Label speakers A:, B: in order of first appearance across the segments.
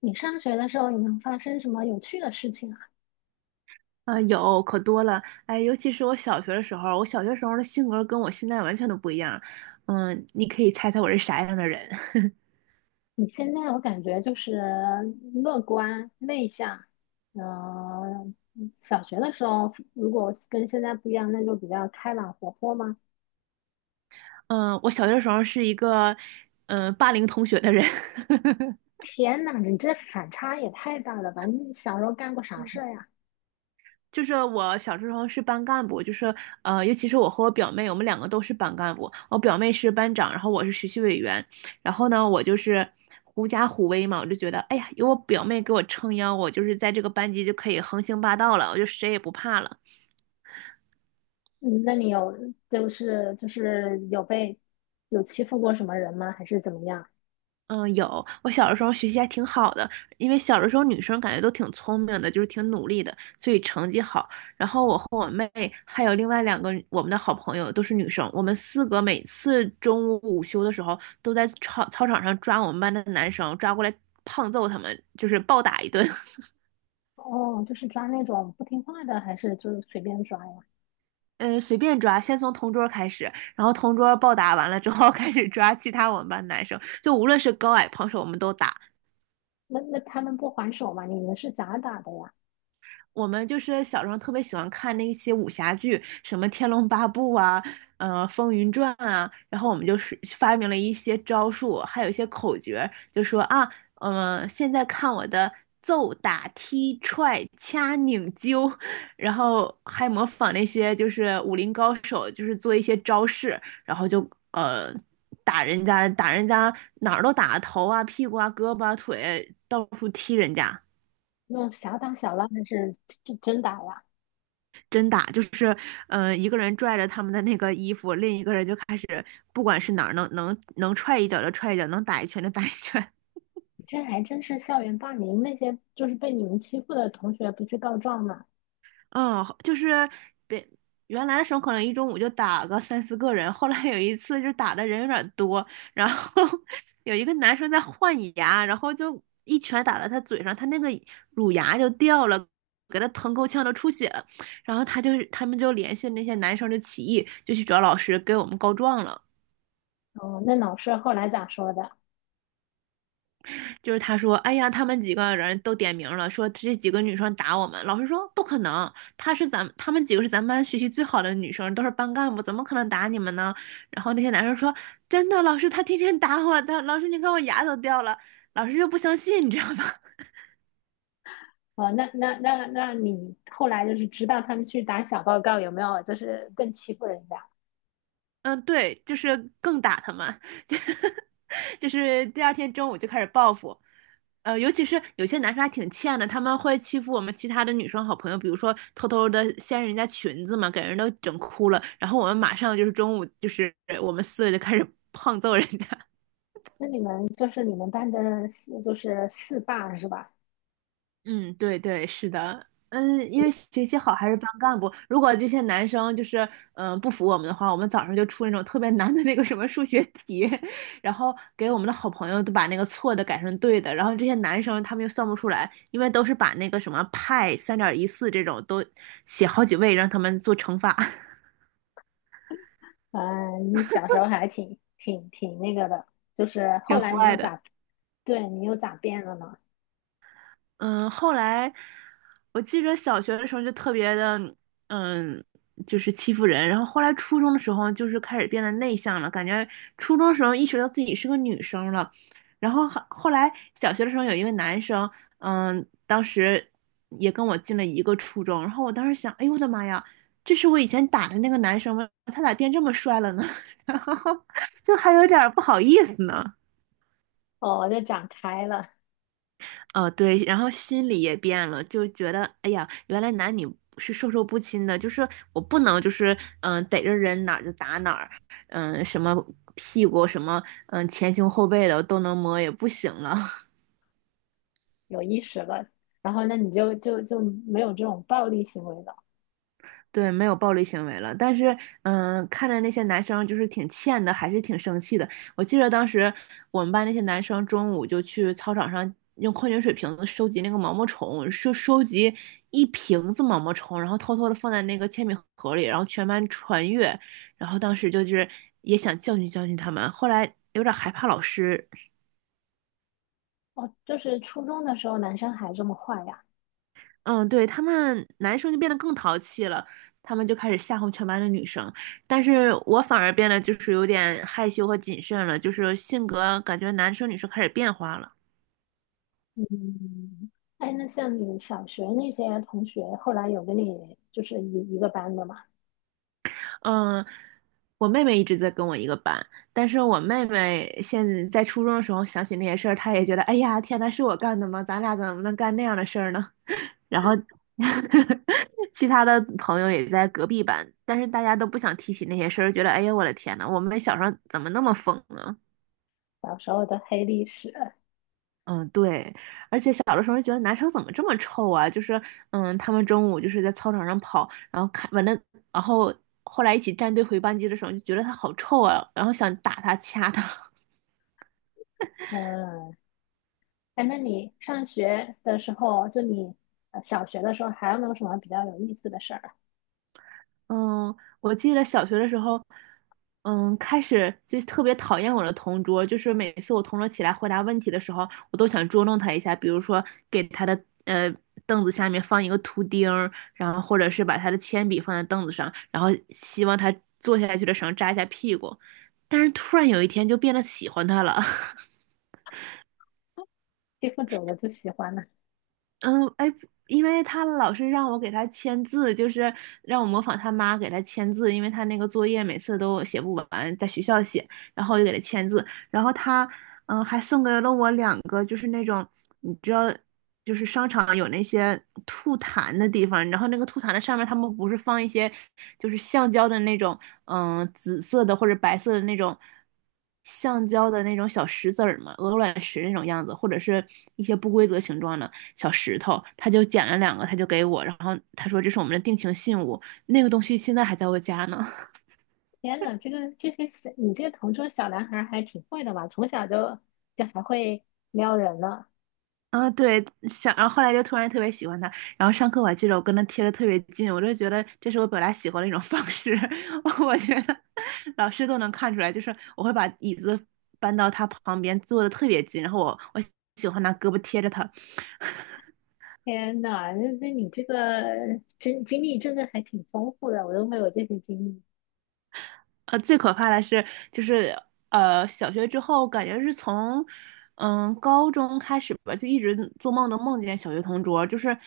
A: 你上学的时候有没有发生什么有趣的事情啊？
B: 啊，有可多了，哎，尤其是我小学的时候，我小学时候的性格跟我现在完全都不一样。嗯，你可以猜猜我是啥样的人？
A: 你现在我感觉就是乐观内向，呃，小学的时候如果跟现在不一样，那就比较开朗活泼吗？
B: 嗯，我小学的时候是一个，霸凌同学的人。
A: 天呐，你这反差也太大了吧！你小时候干过 啥
B: 嗯，
A: 事儿呀？
B: 就是我小时候是班干部，就是尤其是我和我表妹，我们两个都是班干部。我表妹是班长，然后我是学习委员。然后呢，我就是狐假虎威嘛，我就觉得，哎呀，有我表妹给我撑腰，我就是在这个班级就可以横行霸道了，我就谁也不怕了。
A: 嗯，那你有，就是有被有欺负过什么人吗？还是怎么样？
B: 嗯，有，我小的时候学习还挺好的，因为小的时候女生感觉都挺聪明的，就是挺努力的，所以成绩好。然后我和我妹还有另外两个我们的好朋友都是女生，我们四个每次中午午休的时候都在操场上抓我们班的男生，抓过来胖揍他们，就是暴打一顿。
A: 哦，就是抓那种不听话的，还是就是随便抓呀？
B: 嗯，随便抓，先从同桌开始，然后同桌暴打完了之后 开始抓其他我们班男生，就无论是高矮胖瘦，我们都打。
A: 那他们不还手吗？你们是咋打的呀？
B: 我们就是小时候特别喜欢看那些武侠剧，什么《天龙八部》啊，《风云传》啊，然后我们就是发明了一些招数，还有一些口诀，就说啊，现在看我的揍、打、踢、踹、掐、拧、揪，然后还模仿那些就是武林高手，就是做一些招式，然后就呃打人家，哪儿都打，头啊、屁股啊、胳膊啊、腿，到处踢人家。
A: 那小打小闹还是真打呀？
B: 真打，就是，一个人拽着他们的那个衣服，另一个人就开始，不管是哪儿能踹一脚就踹一脚，能打一拳就打一拳。
A: 这还真是校园霸凌，那些就是被你们欺负的同学不去告状吗？
B: 嗯，就是别原来的时候可能一中午就打个三四个人，后来有一次就打的人有点多，然后 有一个男生在换牙，然后就一拳打到他嘴上，他那个乳牙就掉了，给他疼够呛，都出血了。然后他就是他们就联系那些男生就起义，就去找老师给我们告状了。
A: 哦，那老师后来咋说的？
B: 就是他说，哎呀，他们几个人都点名了，说这几个女生打我们。老师说不可能，她是咱们，她们几个是咱们班学习最好的女生，都是班干部，怎么可能打你们呢？然后那些男生说，真的，老师，她天天打我的，老师，你看我牙都掉了。老师又不相信，你知道吗？
A: 哦，那你后来就是知道他们去打小报告有没有？就是更欺负人家？
B: 嗯，对，就是更打他们，就是第二天中午就开始报复。呃，尤其是有些男生还挺欠的，他们会欺负我们其他的女生好朋友，比如说偷偷的掀人家裙子嘛，给人都整哭了，然后我们马上就是中午就是我们四个就开始 胖揍人家，
A: 那你们就是你们班的四，就是四霸是吧？
B: 嗯，对对，是的，嗯，因为学习好还是班干部。如果这些男生就是不服我们的话，我们早上就出那种特别难的那个什么数学题，然后给我们的好朋友都把那个错的改成对的，然后这些男生他们又算不出来，因为都是把那个什么派3.14这种都写好几位，让他们做乘法，
A: 嗯，你小时候还挺那个的，就是 后
B: 挺
A: 来你
B: 坏
A: 又
B: 的。
A: 咋，对你又咋变了呢？
B: 嗯，后来我记着小学的时候就特别的，嗯，就是欺负人。然后后来初中的时候，就是开始变得内向了，感觉初中的时候意识到自己是个女生了。然后后来小学的时候有一个男生，嗯，当时也跟我进了一个初中。然后我当时想，哎呦我的妈呀，这是我以前打的那个男生吗？他咋变这么帅了呢？然后就还有点儿不好意思呢。
A: 哦，我就长开了。
B: 哦，对，然后心里也变了，就觉得，哎呀，原来男女是授受不亲的，就是我不能就是逮着人哪儿就打哪儿，什么屁股什么前胸后背的都能摸，也不行了。
A: 有意识了，然后那你就没有这种暴力行为了。
B: 对，没有暴力行为了，但是，看着那些男生就是挺欠的，还是挺生气的。我记得当时我们班那些男生中午就去操场上用矿泉水瓶子收集那个毛毛虫，收集一瓶子毛毛虫，然后偷偷的放在那个铅笔盒里，然后全班传阅。然后当时就是也想教训教训他们，后来有点害怕老师，
A: 哦，就是初中的时候男生还这么坏呀？
B: 嗯，对，他们男生就变得更淘气了，他们就开始吓唬全班的女生，但是我反而变得就是有点害羞和谨慎了，就是性格感觉男生女生开始变化了。
A: 嗯，哎，那像你小学那些同学，后来有跟你就是一个班的嘛？
B: 嗯，我妹妹一直在跟我一个班，但是我妹妹现在在初中的时候想起那些事儿，她也觉得，哎呀，天呐，是我干的吗？咱俩怎么能干那样的事儿呢？然后 其他的朋友也在隔壁班，但是大家都不想提起那些事儿，觉得，哎呀，我的天呐，我们小时候怎么那么疯呢？
A: 小时候的黑历史。
B: 嗯，对，而且小的时候觉得男生怎么这么臭啊？就是，他们中午就是在操场上跑，然后看完了，然后后来一起站队回班级的时候，就觉得他好臭啊，然后想打他、掐他。
A: 嗯，哎，那你上学的时候，就你小学的时候，还有没有什么比较有意思的事儿啊？
B: 嗯，我记得小学的时候，开始就特别讨厌我的同桌，就是每次我同桌起来回答问题的时候，我都想捉弄他一下，比如说给他的呃凳子下面放一个图钉儿然后或者是把他的铅笔放在凳子上，然后希望他坐下去的时候扎一下屁股。但是突然有一天就变得喜欢他了，
A: 欺负久了就喜欢了。
B: 嗯，哎，因为他老是让我给他签字，就是让我模仿他妈给他签字，因为他那个作业每次都写不完，在学校写，然后我就给他签字，然后他，还送给了我两个，就是那种你知道，就是商场有那些吐痰的地方，然后那个吐痰的上面他们不是放一些就是橡胶的那种，紫色的或者白色的那种橡胶的那种小石子儿嘛，鹅卵石那种样子，或者是一些不规则形状的。小石头，他就捡了两个，他就给我，然后他说这是我们的定情信物，那个东西现在还在我家呢。
A: 天呐，这个这些小你这个同桌小男孩儿还挺会的嘛，从小就，就还会撩人呢。
B: 啊，对，想，然后后来就突然特别喜欢它，然后上课我还记得我跟他贴的特别近，我就觉得这是我表达喜欢的一种方式，我觉得老师都能看出来，就是我会把椅子搬到他旁边坐的特别近，然后我喜欢拿胳膊贴着他，
A: 天呐，那那你这个真经历真的还挺丰富的，我都没有这些经历。
B: 最可怕的是，就是小学之后，感觉是从高中开始吧，就一直做梦都梦见小学同桌，就是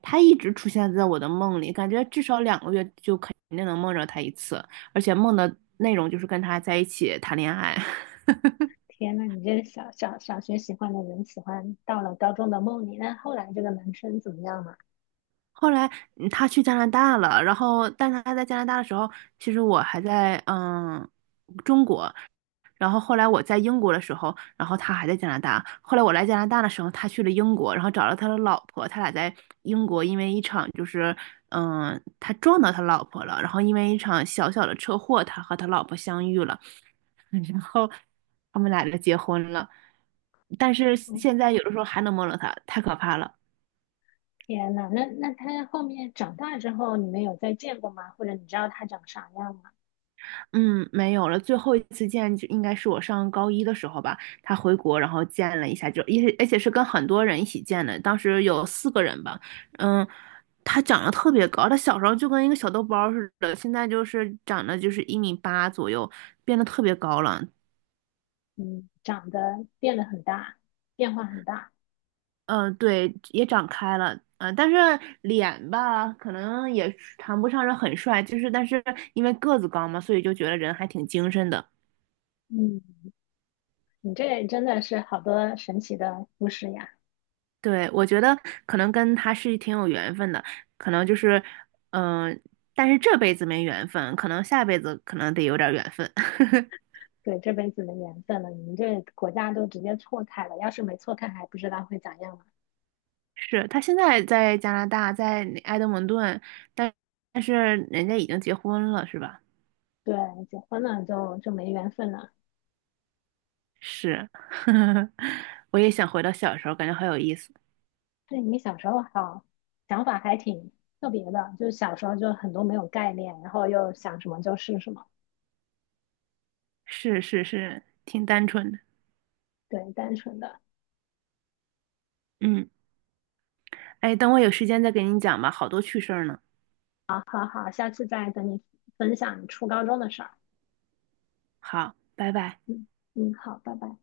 B: 他一直出现在我的梦里，感觉至少2个月就肯定能梦着他一次，而且梦的内容就是跟他在一起谈恋爱。
A: 天呐，你这小学喜欢的人，喜欢到了高中的梦里，那后来这个男生怎么样了？
B: 后来他去加拿大了，然后但是他在加拿大的时候，其实我还在然后后来我在英国的时候，然后他还在加拿大。后来我来加拿大的时候，他去了英国，然后找了他的老婆。他俩在英国因为一场就是，他撞到他老婆了，然后因为一场小小的车祸，他和他老婆相遇了，然后他们俩就结婚了。但是
A: 嗯，
B: 现在有的时候还能梦到他，太可怕了。
A: 天呐，那那他后面长大之后，你们有再见过吗？或者你知道他长啥样吗？
B: 嗯，没有了。最后一次见就应该是我上高一的时候吧，他回国然后见了一下，就而且是跟很多人一起见的，当时有四个人吧。嗯，他长得特别高，他小时候就跟一个小豆包儿似的，现在就是长得就是1.8米左右，变得特别高了。
A: 嗯，长得变得很大，变化很大。
B: 嗯，对，也长开了。嗯，但是脸吧，可能也谈不上是很帅，就是但是因为个子高嘛，所以就觉得人还挺精神的。
A: 嗯，你这真的是好多神奇的故事呀。
B: 对，我觉得可能跟他是挺有缘分的，可能就是，嗯、但是这辈子没缘分，可能下辈子可能得有点儿缘分。
A: 对，这辈子的缘分了，你们这国家都直接错开了，要是没错开，还不知道会咋样呢。
B: 是他现在在加拿大，在那埃德蒙顿，但但是人家已经结婚了，是吧？
A: 对，结婚了就没缘分了。
B: 是，我也想回到小时候，感觉好有意思。
A: 对，你小时候好，想法还挺特别的，就是小时候就很多没有概念，然后又想什么就是什么，
B: 是是是，挺单纯的。
A: 对，单纯的。
B: 嗯，哎，等我有时间再给你讲吧，好多趣事儿呢。
A: 好好好，下次再等你分享你初高中的事儿。
B: 好，拜拜。
A: 嗯，嗯，好，拜拜。